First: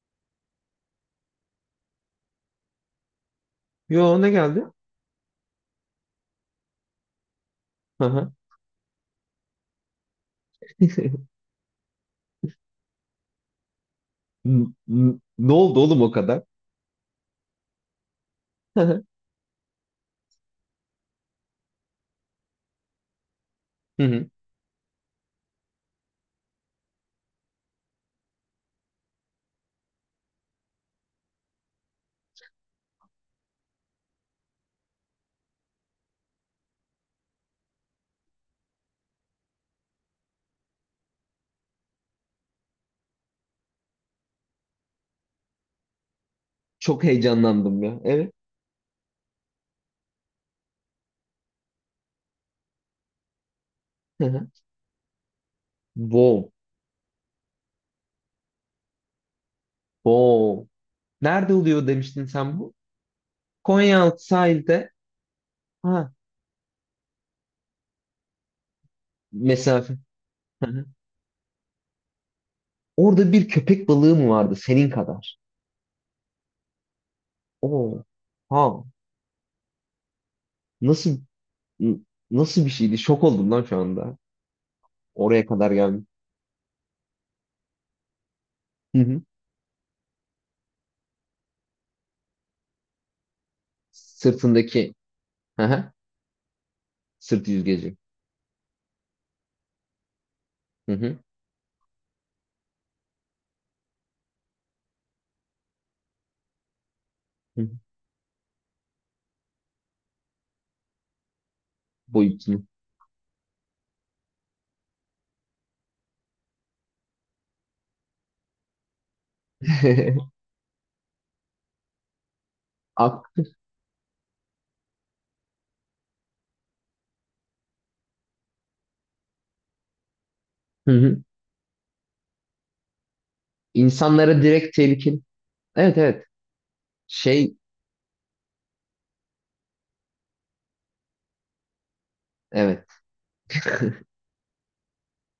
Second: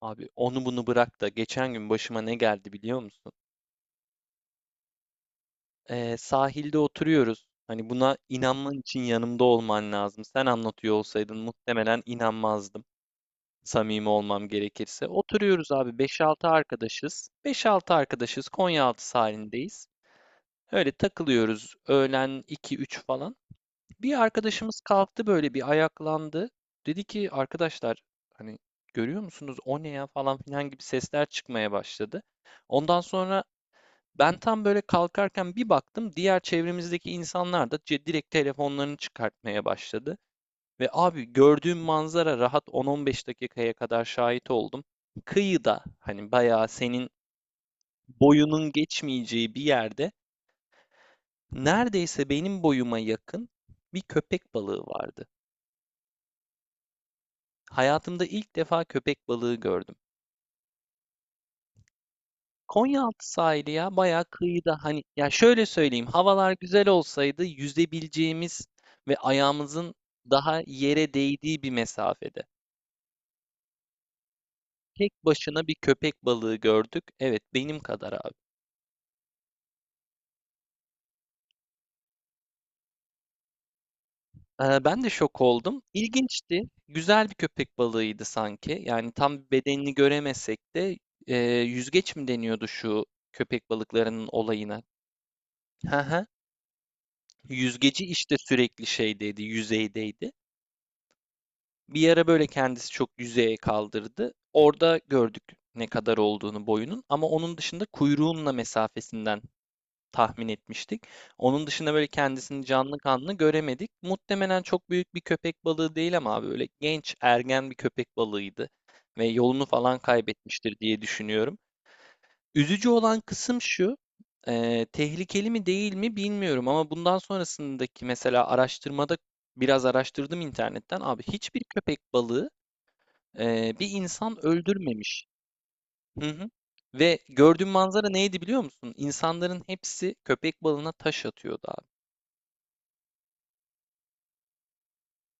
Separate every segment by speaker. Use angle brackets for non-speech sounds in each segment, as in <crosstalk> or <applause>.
Speaker 1: Abi onu bunu bırak da geçen gün başıma ne geldi biliyor musun?
Speaker 2: Yo, ne geldi?
Speaker 1: Sahilde oturuyoruz. Hani
Speaker 2: Hı
Speaker 1: buna
Speaker 2: hı.
Speaker 1: inanman için yanımda olman lazım. Sen anlatıyor
Speaker 2: <laughs>
Speaker 1: olsaydın muhtemelen inanmazdım. Samimi olmam gerekirse.
Speaker 2: Ne
Speaker 1: Oturuyoruz
Speaker 2: oldu
Speaker 1: abi
Speaker 2: oğlum o
Speaker 1: beş
Speaker 2: kadar?
Speaker 1: altı arkadaşız. Beş altı arkadaşız
Speaker 2: Hı hı.
Speaker 1: Konyaaltı sahilindeyiz. Öyle takılıyoruz öğlen iki üç falan.
Speaker 2: Hı
Speaker 1: Bir
Speaker 2: hı.
Speaker 1: arkadaşımız kalktı böyle bir ayaklandı. Dedi ki arkadaşlar hani görüyor musunuz o ne ya falan filan gibi sesler çıkmaya başladı. Ondan sonra ben tam böyle kalkarken bir baktım diğer çevremizdeki insanlar da direkt telefonlarını çıkartmaya başladı. Ve abi gördüğüm manzara rahat 10-15 dakikaya kadar şahit oldum. Kıyıda hani bayağı
Speaker 2: Çok
Speaker 1: senin
Speaker 2: heyecanlandım ya. Evet.
Speaker 1: boyunun geçmeyeceği bir yerde neredeyse benim boyuma yakın bir
Speaker 2: Hı hı.
Speaker 1: köpek balığı vardı.
Speaker 2: Wow.
Speaker 1: Hayatımda ilk defa köpek balığı gördüm.
Speaker 2: Wow. Nerede oluyor demiştin sen bu?
Speaker 1: Konyaaltı sahili ya
Speaker 2: Konyaaltı
Speaker 1: bayağı kıyıda
Speaker 2: sahilde.
Speaker 1: hani ya şöyle söyleyeyim
Speaker 2: Ha.
Speaker 1: havalar güzel olsaydı yüzebileceğimiz ve ayağımızın
Speaker 2: Mesafe.
Speaker 1: daha
Speaker 2: Hı hı.
Speaker 1: yere değdiği bir mesafede.
Speaker 2: Orada bir köpek balığı mı vardı senin
Speaker 1: Tek
Speaker 2: kadar?
Speaker 1: başına bir köpek balığı gördük. Evet benim
Speaker 2: Oo.
Speaker 1: kadar abi.
Speaker 2: Ha. Nasıl n- nasıl bir şeydi? Şok oldum lan şu anda.
Speaker 1: Ben de şok
Speaker 2: Oraya kadar
Speaker 1: oldum.
Speaker 2: geldim.
Speaker 1: İlginçti. Güzel bir köpek balığıydı sanki.
Speaker 2: Hı
Speaker 1: Yani
Speaker 2: hı.
Speaker 1: tam bedenini göremesek de yüzgeç mi deniyordu şu köpek balıklarının olayına?
Speaker 2: Sırtındaki. Hı hı.
Speaker 1: Hı hı.
Speaker 2: Sırt yüzgeci.
Speaker 1: Yüzgeci işte sürekli şeydeydi, yüzeydeydi.
Speaker 2: Hı hı.
Speaker 1: Bir ara böyle kendisi çok yüzeye kaldırdı. Orada gördük ne kadar olduğunu boyunun ama onun
Speaker 2: Hı hı.
Speaker 1: dışında kuyruğunla mesafesinden tahmin etmiştik. Onun dışında böyle
Speaker 2: Boyutunu.
Speaker 1: kendisini canlı kanlı göremedik. Muhtemelen çok büyük bir köpek balığı değil ama abi böyle genç ergen bir köpek balığıydı ve yolunu falan
Speaker 2: <laughs>
Speaker 1: kaybetmiştir diye düşünüyorum. Üzücü olan
Speaker 2: Ak.
Speaker 1: kısım şu, tehlikeli mi değil mi bilmiyorum ama bundan sonrasındaki mesela araştırmada biraz araştırdım
Speaker 2: Hı
Speaker 1: internetten
Speaker 2: hı.
Speaker 1: abi hiçbir köpek balığı bir
Speaker 2: İnsanlara
Speaker 1: insan
Speaker 2: direkt tehlikeli.
Speaker 1: öldürmemiş.
Speaker 2: Evet, evet.
Speaker 1: Hı hı. Ve
Speaker 2: Şey,
Speaker 1: gördüğüm manzara neydi biliyor musun? İnsanların hepsi köpek balığına taş atıyordu abi.
Speaker 2: evet.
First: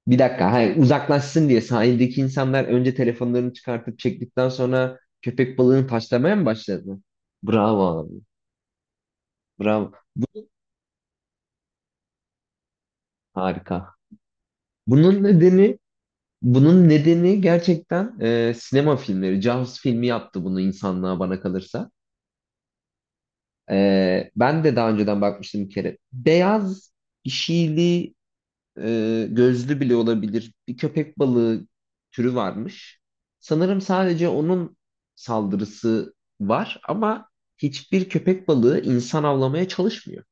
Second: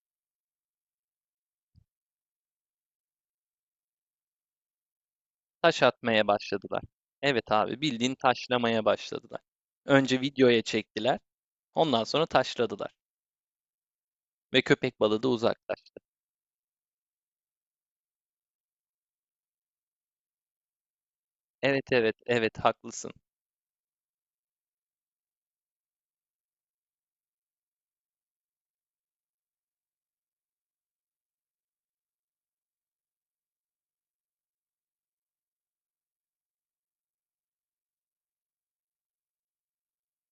Speaker 2: Bir dakika. Hayır, uzaklaşsın diye sahildeki insanlar önce telefonlarını çıkartıp çektikten sonra köpek
Speaker 1: Taş
Speaker 2: balığını
Speaker 1: atmaya
Speaker 2: taşlamaya mı
Speaker 1: başladılar.
Speaker 2: başladı?
Speaker 1: Evet abi,
Speaker 2: Bravo
Speaker 1: bildiğin
Speaker 2: abi.
Speaker 1: taşlamaya başladılar.
Speaker 2: Bravo.
Speaker 1: Önce
Speaker 2: Bu
Speaker 1: videoya çektiler, ondan sonra taşladılar
Speaker 2: harika.
Speaker 1: ve köpek
Speaker 2: Bunun
Speaker 1: balığı da
Speaker 2: nedeni
Speaker 1: uzaklaştı.
Speaker 2: bunun nedeni gerçekten sinema filmleri. Jaws filmi yaptı bunu insanlığa bana
Speaker 1: Evet,
Speaker 2: kalırsa.
Speaker 1: evet, evet, haklısın.
Speaker 2: Ben de daha önceden bakmıştım bir kere. Beyaz işili gözlü bile olabilir bir köpek balığı türü varmış. Sanırım sadece onun saldırısı var ama hiçbir köpek balığı insan avlamaya çalışmıyor.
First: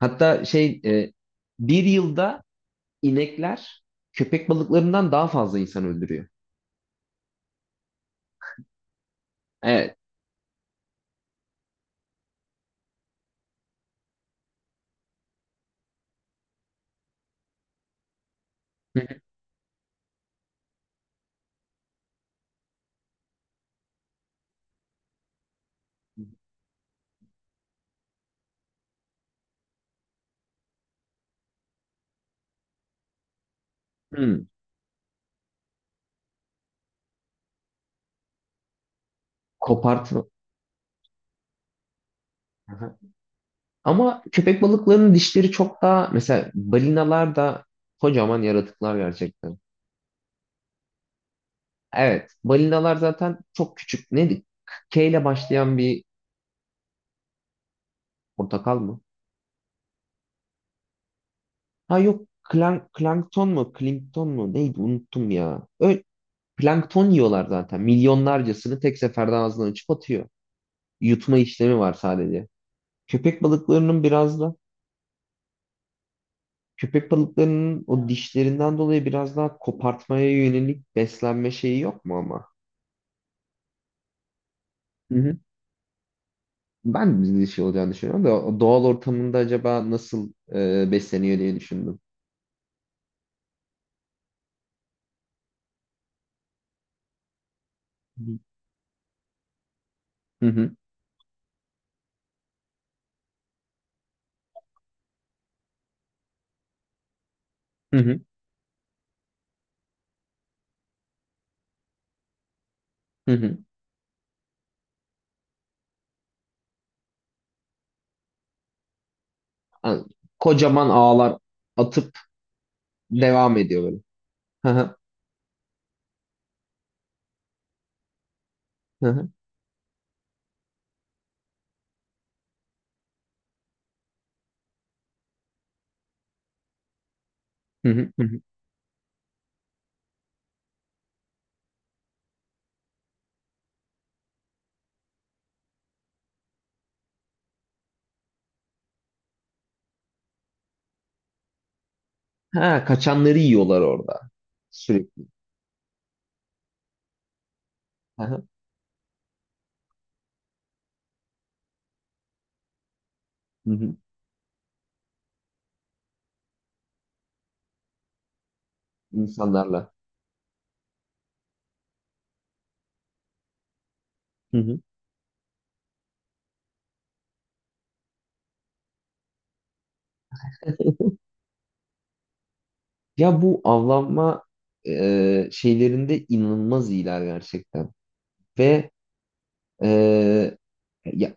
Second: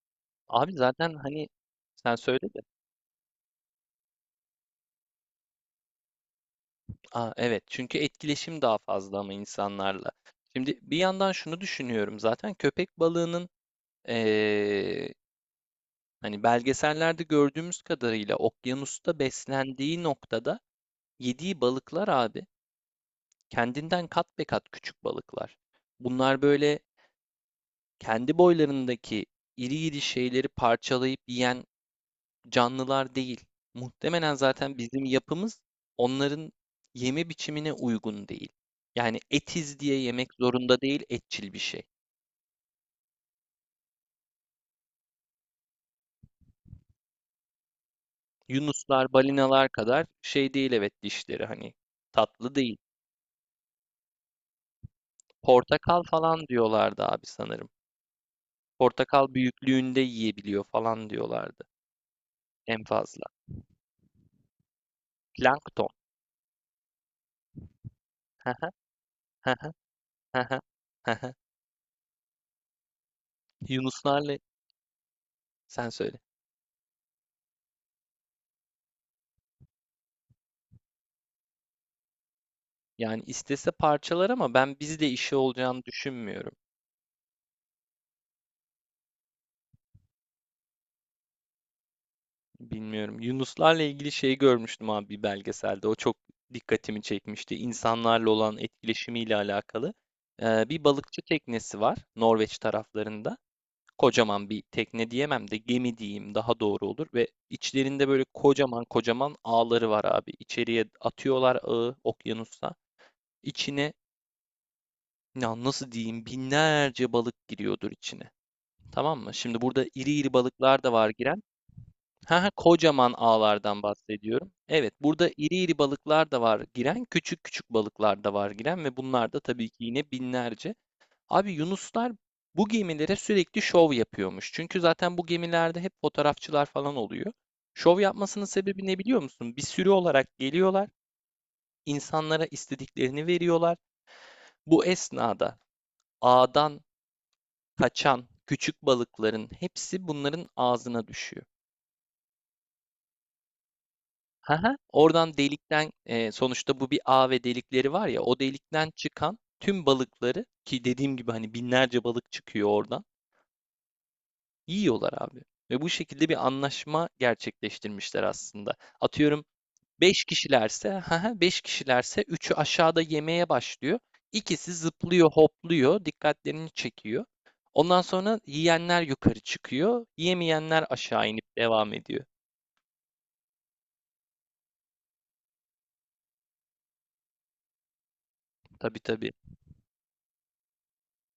Speaker 2: Hatta
Speaker 1: Abi
Speaker 2: şey
Speaker 1: zaten hani
Speaker 2: bir
Speaker 1: sen
Speaker 2: yılda
Speaker 1: söyle de.
Speaker 2: inekler köpek balıklarından daha fazla insan öldürüyor.
Speaker 1: Aa, evet çünkü etkileşim daha fazla ama
Speaker 2: Evet.
Speaker 1: insanlarla. Şimdi bir yandan şunu düşünüyorum zaten köpek balığının hani belgesellerde gördüğümüz kadarıyla
Speaker 2: Hı
Speaker 1: okyanusta
Speaker 2: hı.
Speaker 1: beslendiği noktada yediği balıklar abi kendinden kat be kat küçük balıklar. Bunlar böyle kendi boylarındaki iri iri şeyleri parçalayıp yiyen canlılar değil. Muhtemelen
Speaker 2: Hmm,
Speaker 1: zaten bizim yapımız onların yeme biçimine uygun değil. Yani etiz diye
Speaker 2: kopartma.
Speaker 1: yemek zorunda değil, etçil bir şey.
Speaker 2: Aha. Ama köpek balıklarının dişleri çok daha mesela balinalar da kocaman yaratıklar
Speaker 1: Yunuslar,
Speaker 2: gerçekten.
Speaker 1: balinalar kadar şey değil evet dişleri hani
Speaker 2: Evet.
Speaker 1: tatlı değil.
Speaker 2: Balinalar zaten çok küçük. Neydi? K ile başlayan
Speaker 1: Portakal
Speaker 2: bir
Speaker 1: falan diyorlardı abi sanırım.
Speaker 2: portakal mı?
Speaker 1: Portakal büyüklüğünde yiyebiliyor falan diyorlardı
Speaker 2: Ha yok.
Speaker 1: en
Speaker 2: Klank,
Speaker 1: fazla.
Speaker 2: plankton mu? Klinkton mu? Neydi? Unuttum ya.
Speaker 1: Plankton.
Speaker 2: Öyle, plankton yiyorlar zaten. Milyonlarcasını tek seferde ağzından açıp
Speaker 1: <laughs>
Speaker 2: atıyor. Yutma işlemi var sadece. Köpek balıklarının
Speaker 1: Yunuslarla
Speaker 2: biraz da
Speaker 1: sen söyle.
Speaker 2: köpek balıklarının o dişlerinden dolayı biraz daha kopartmaya yönelik beslenme şeyi yok mu ama?
Speaker 1: Yani istese parçalar ama ben bizle
Speaker 2: Hı hı.
Speaker 1: işi olacağını düşünmüyorum.
Speaker 2: Ben de bir şey olacağını düşünüyorum da o doğal ortamında acaba nasıl besleniyor diye düşündüm.
Speaker 1: Bilmiyorum. Yunuslarla ilgili şeyi görmüştüm abi bir belgeselde. O çok dikkatimi çekmişti. İnsanlarla olan etkileşimiyle alakalı.
Speaker 2: Hı hı.
Speaker 1: Bir balıkçı teknesi var Norveç taraflarında. Kocaman bir tekne diyemem de gemi diyeyim daha doğru olur ve
Speaker 2: Hı
Speaker 1: içlerinde
Speaker 2: hı.
Speaker 1: böyle kocaman kocaman ağları var abi. İçeriye atıyorlar ağı okyanusta.
Speaker 2: Hı hı.
Speaker 1: İçine ya nasıl diyeyim binlerce balık giriyordur içine. Tamam mı? Şimdi burada
Speaker 2: Yani
Speaker 1: iri iri balıklar
Speaker 2: kocaman
Speaker 1: da var
Speaker 2: ağlar
Speaker 1: giren.
Speaker 2: atıp
Speaker 1: Ha, ha, kocaman
Speaker 2: devam ediyor
Speaker 1: ağlardan
Speaker 2: böyle.
Speaker 1: bahsediyorum.
Speaker 2: Hı
Speaker 1: Evet,
Speaker 2: hı.
Speaker 1: burada iri iri balıklar da var giren, küçük küçük balıklar da var giren ve
Speaker 2: Hı hı.
Speaker 1: bunlar da tabii ki yine binlerce. Abi Yunuslar bu gemilere sürekli şov yapıyormuş. Çünkü zaten bu gemilerde hep fotoğrafçılar falan oluyor.
Speaker 2: Hı
Speaker 1: Şov
Speaker 2: hı. Hı hı.
Speaker 1: yapmasının sebebi ne biliyor musun? Bir sürü olarak geliyorlar, insanlara istediklerini veriyorlar. Bu esnada ağdan kaçan küçük balıkların hepsi bunların ağzına düşüyor.
Speaker 2: Ha, kaçanları yiyorlar orada
Speaker 1: Haha,
Speaker 2: sürekli.
Speaker 1: oradan delikten sonuçta bu bir ağ ve delikleri var
Speaker 2: Hı
Speaker 1: ya o
Speaker 2: hı.
Speaker 1: delikten çıkan tüm balıkları ki dediğim gibi hani binlerce balık çıkıyor oradan.
Speaker 2: Hı hı.
Speaker 1: Yiyorlar abi ve bu şekilde bir anlaşma gerçekleştirmişler aslında. Atıyorum
Speaker 2: İnsanlarla.
Speaker 1: 5 kişilerse, <laughs> 5 kişilerse üçü aşağıda yemeye başlıyor.
Speaker 2: Hı
Speaker 1: İkisi
Speaker 2: hı.
Speaker 1: zıplıyor, hopluyor, dikkatlerini çekiyor. Ondan sonra yiyenler yukarı çıkıyor, yemeyenler aşağı inip devam ediyor.
Speaker 2: Ya, bu avlanma şeylerinde inanılmaz iyiler gerçekten. Ve
Speaker 1: Tabii, tabii.
Speaker 2: e, ya,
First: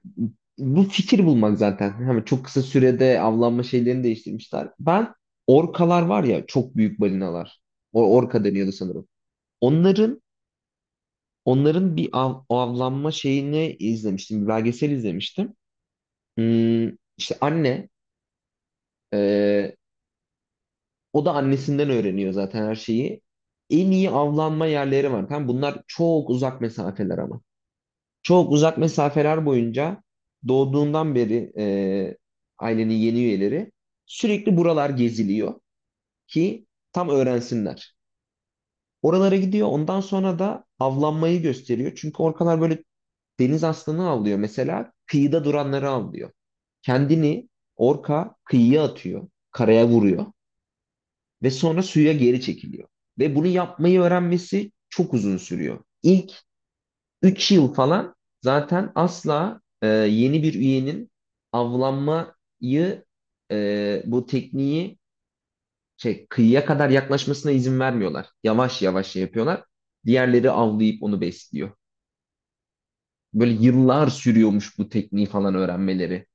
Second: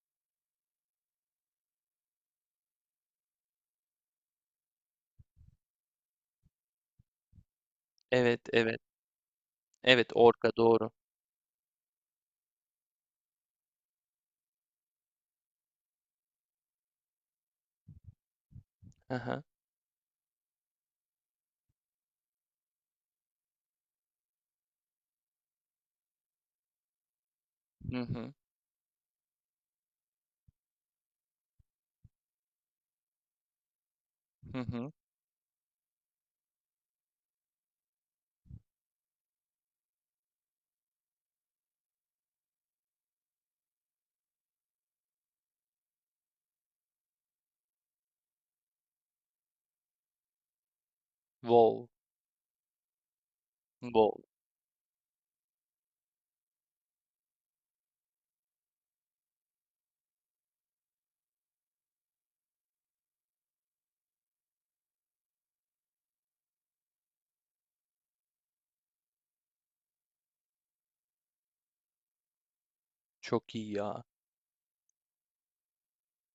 Speaker 2: bu fikir bulmak zaten. Hemen çok kısa sürede avlanma şeylerini değiştirmişler. Ben orkalar var ya, çok büyük balinalar. O
Speaker 1: Evet,
Speaker 2: orka deniyordu
Speaker 1: evet.
Speaker 2: sanırım.
Speaker 1: Evet,
Speaker 2: Onların
Speaker 1: orka doğru.
Speaker 2: Onların bir avlanma şeyini izlemiştim. Bir belgesel izlemiştim. Hmm, işte anne
Speaker 1: Hı hı.
Speaker 2: e, o da annesinden öğreniyor zaten her şeyi. En iyi avlanma yerleri var. Tamam, bunlar çok uzak mesafeler ama.
Speaker 1: Hı hı.
Speaker 2: Çok uzak mesafeler boyunca doğduğundan beri ailenin yeni üyeleri sürekli
Speaker 1: Hı
Speaker 2: buralar
Speaker 1: hı.
Speaker 2: geziliyor ki tam öğrensinler. Oralara gidiyor. Ondan sonra da avlanmayı gösteriyor. Çünkü orkalar böyle deniz aslanı avlıyor, mesela kıyıda duranları avlıyor. Kendini orka kıyıya atıyor, karaya vuruyor ve sonra
Speaker 1: Wow.
Speaker 2: suya geri çekiliyor. Ve bunu yapmayı
Speaker 1: Wow.
Speaker 2: öğrenmesi çok uzun sürüyor. İlk 3 yıl falan zaten asla yeni bir üyenin avlanmayı bu tekniği şey, kıyıya kadar yaklaşmasına izin vermiyorlar. Yavaş yavaş şey yapıyorlar. Diğerleri avlayıp onu besliyor. Böyle
Speaker 1: Çok iyi ya.
Speaker 2: yıllar sürüyormuş bu tekniği falan öğrenmeleri.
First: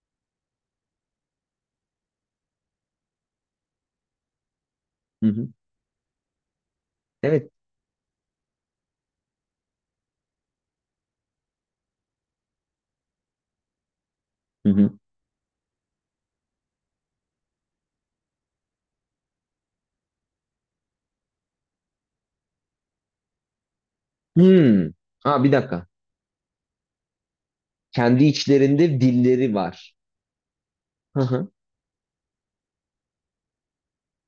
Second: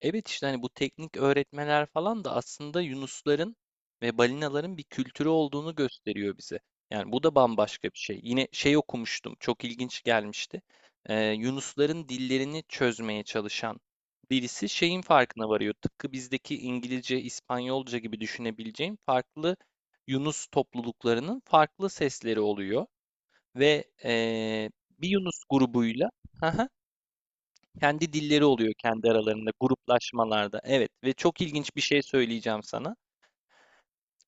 Speaker 1: Evet, işte, hani, bu teknik öğretmeler falan da aslında yunusların ve balinaların bir
Speaker 2: Hı
Speaker 1: kültürü
Speaker 2: hı.
Speaker 1: olduğunu gösteriyor bize. Yani, bu da
Speaker 2: Evet.
Speaker 1: bambaşka bir şey. Yine şey okumuştum, çok ilginç gelmişti. Yunusların dillerini çözmeye çalışan birisi
Speaker 2: Hı hı.
Speaker 1: şeyin farkına varıyor. Tıpkı bizdeki İngilizce, İspanyolca gibi düşünebileceğin farklı yunus topluluklarının farklı sesleri oluyor ve,
Speaker 2: Hmm.
Speaker 1: bir yunus
Speaker 2: Ha, bir dakika.
Speaker 1: grubuyla <laughs> kendi
Speaker 2: Kendi
Speaker 1: dilleri oluyor
Speaker 2: içlerinde
Speaker 1: kendi aralarında
Speaker 2: dilleri var.
Speaker 1: gruplaşmalarda. Evet ve
Speaker 2: Hı
Speaker 1: çok
Speaker 2: hı.
Speaker 1: ilginç bir şey söyleyeceğim sana.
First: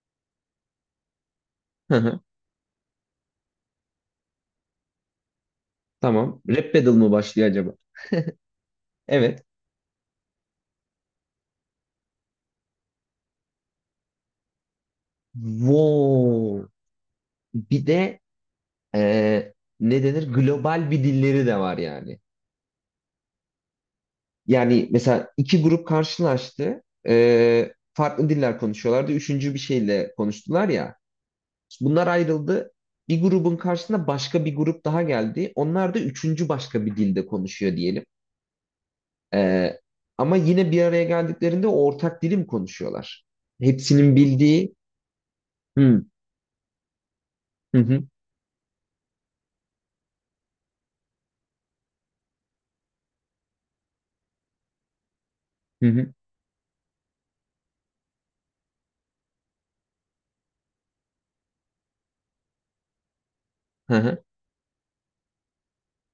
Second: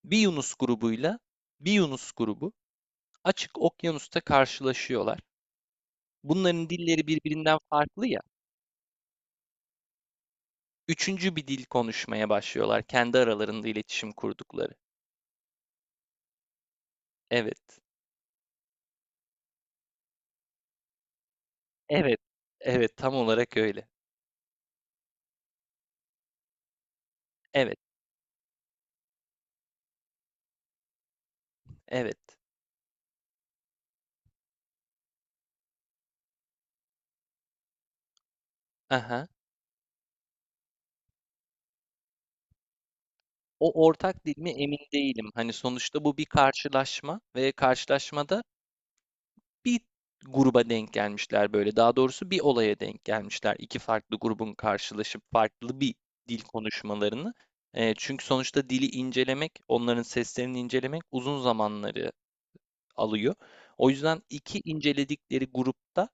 Speaker 1: Bir Yunus grubuyla bir
Speaker 2: Hı
Speaker 1: Yunus
Speaker 2: hı.
Speaker 1: grubu açık okyanusta karşılaşıyorlar.
Speaker 2: Tamam.
Speaker 1: Bunların
Speaker 2: Rap battle
Speaker 1: dilleri
Speaker 2: mı başlıyor
Speaker 1: birbirinden
Speaker 2: acaba?
Speaker 1: farklı ya.
Speaker 2: Evet.
Speaker 1: Üçüncü bir dil konuşmaya başlıyorlar kendi aralarında iletişim kurdukları.
Speaker 2: Wow.
Speaker 1: Evet.
Speaker 2: Bir de eee, ne denir? Global bir dilleri de var
Speaker 1: Evet.
Speaker 2: yani.
Speaker 1: Evet tam olarak öyle.
Speaker 2: Yani mesela iki grup karşılaştı.
Speaker 1: Evet.
Speaker 2: Farklı diller konuşuyorlardı. Üçüncü bir şeyle konuştular ya. Bunlar
Speaker 1: Evet.
Speaker 2: ayrıldı. Bir grubun karşısına başka bir grup daha geldi. Onlar da üçüncü başka bir dilde konuşuyor diyelim.
Speaker 1: Aha.
Speaker 2: Ee, Ama yine bir araya geldiklerinde ortak dilim konuşuyorlar.
Speaker 1: O
Speaker 2: Hepsinin
Speaker 1: ortak dil mi
Speaker 2: bildiği
Speaker 1: emin değilim. Hani
Speaker 2: hı
Speaker 1: sonuçta bu bir karşılaşma ve
Speaker 2: hı hı
Speaker 1: karşılaşmada bir gruba denk gelmişler böyle. Daha doğrusu bir olaya denk gelmişler. İki farklı grubun karşılaşıp farklı
Speaker 2: hı
Speaker 1: bir
Speaker 2: hı
Speaker 1: dil konuşmalarını. Çünkü sonuçta dili incelemek, onların seslerini incelemek uzun zamanları alıyor. O
Speaker 2: hı
Speaker 1: yüzden
Speaker 2: hı."
Speaker 1: iki inceledikleri grupta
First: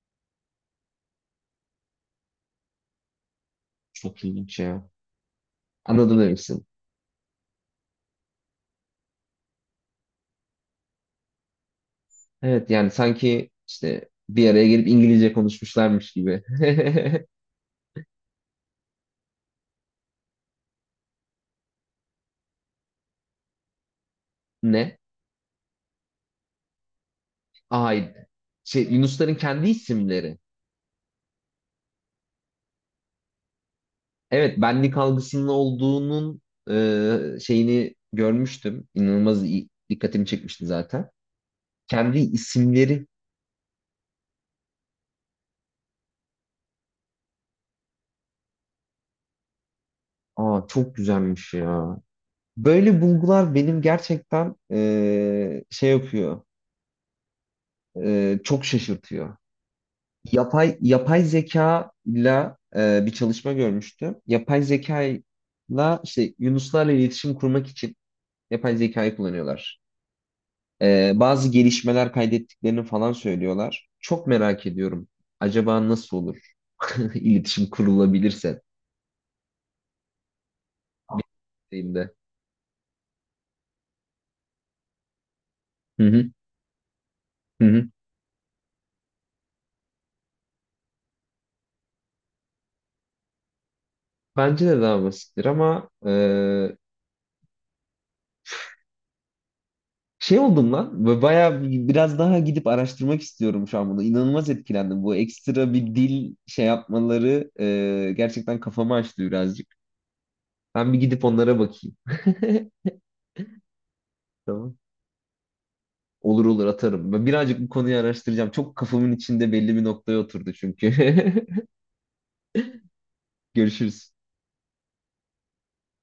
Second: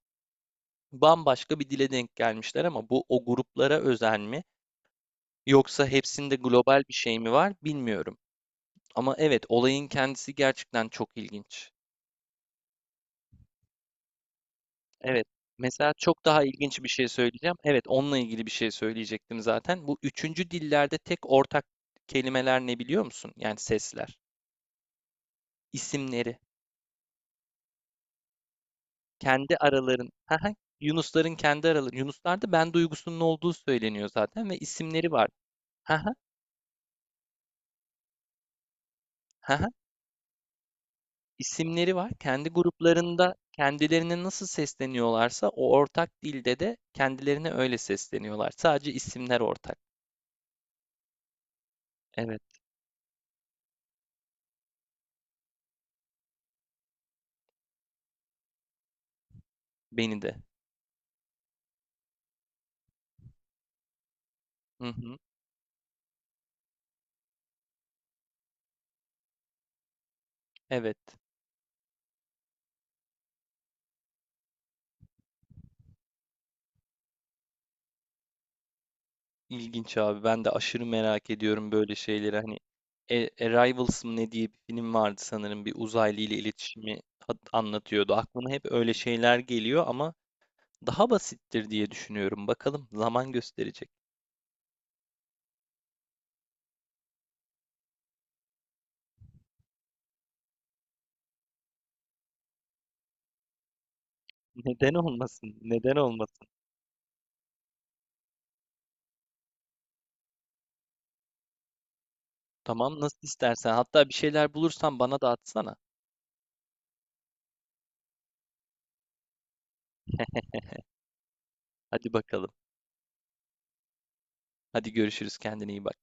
Speaker 1: bambaşka bir dile denk gelmişler ama bu o gruplara özel
Speaker 2: Çok
Speaker 1: mi
Speaker 2: ilginç ya.
Speaker 1: yoksa
Speaker 2: Anladım
Speaker 1: hepsinde
Speaker 2: demişsin.
Speaker 1: global bir şey mi var bilmiyorum. Ama evet olayın kendisi gerçekten çok ilginç.
Speaker 2: Evet, yani sanki işte bir araya gelip
Speaker 1: Evet.
Speaker 2: İngilizce
Speaker 1: Mesela
Speaker 2: konuşmuşlarmış
Speaker 1: çok
Speaker 2: gibi.
Speaker 1: daha ilginç bir şey
Speaker 2: <laughs>
Speaker 1: söyleyeceğim. Evet, onunla ilgili bir şey söyleyecektim zaten. Bu üçüncü dillerde tek ortak kelimeler ne biliyor musun? Yani sesler,
Speaker 2: Ne?
Speaker 1: isimleri,
Speaker 2: Ay şey, Yunusların
Speaker 1: kendi
Speaker 2: kendi
Speaker 1: araların. <laughs>
Speaker 2: isimleri.
Speaker 1: Haha, Yunusların kendi araları. Yunuslarda ben duygusunun olduğu söyleniyor zaten
Speaker 2: Evet,
Speaker 1: ve
Speaker 2: benlik
Speaker 1: isimleri var.
Speaker 2: algısının
Speaker 1: Haha,
Speaker 2: olduğunun şeyini görmüştüm. İnanılmaz iyi-
Speaker 1: haha,
Speaker 2: dikkatimi çekmişti zaten.
Speaker 1: isimleri var.
Speaker 2: Kendi
Speaker 1: Kendi
Speaker 2: isimleri.
Speaker 1: gruplarında kendilerine nasıl sesleniyorlarsa o ortak dilde de kendilerine öyle sesleniyorlar. Sadece isimler ortak.
Speaker 2: Aa çok güzelmiş ya.
Speaker 1: Evet,
Speaker 2: Böyle bulgular benim gerçekten şey yapıyor, çok şaşırtıyor.
Speaker 1: beni de.
Speaker 2: Yapay zeka ile bir çalışma görmüştüm. Yapay
Speaker 1: Hı hı,
Speaker 2: zekayla işte yunuslarla iletişim kurmak için yapay zekayı kullanıyorlar.
Speaker 1: evet.
Speaker 2: Bazı gelişmeler kaydettiklerini falan söylüyorlar. Çok merak ediyorum. Acaba nasıl olur? <laughs> İletişim kurulabilirse
Speaker 1: İlginç abi. Ben de aşırı merak ediyorum böyle
Speaker 2: dediğimde.
Speaker 1: şeyleri. Hani Arrivals mı ne diye bir film vardı sanırım. Bir
Speaker 2: Hı
Speaker 1: uzaylı
Speaker 2: hı,
Speaker 1: ile iletişimi
Speaker 2: hı hı.
Speaker 1: anlatıyordu. Aklıma hep öyle şeyler geliyor ama daha basittir diye düşünüyorum. Bakalım zaman gösterecek.
Speaker 2: Bence de daha basittir ama şey oldum lan. Ve bayağı biraz daha gidip araştırmak istiyorum şu an bunu. İnanılmaz
Speaker 1: <laughs> Neden
Speaker 2: etkilendim. Bu
Speaker 1: olmasın?
Speaker 2: ekstra bir
Speaker 1: Neden
Speaker 2: dil
Speaker 1: olmasın?
Speaker 2: şey yapmaları gerçekten kafamı açtı birazcık. Ben bir gidip onlara bakayım. <laughs>
Speaker 1: Tamam nasıl istersen. Hatta bir şeyler
Speaker 2: Tamam.
Speaker 1: bulursan bana da atsana.
Speaker 2: Olur olur, atarım. Ben birazcık bu konuyu araştıracağım. Çok kafamın içinde belli bir noktaya oturdu çünkü.
Speaker 1: Hadi bakalım.
Speaker 2: <laughs> Görüşürüz.
Speaker 1: Hadi görüşürüz. Kendine iyi bak.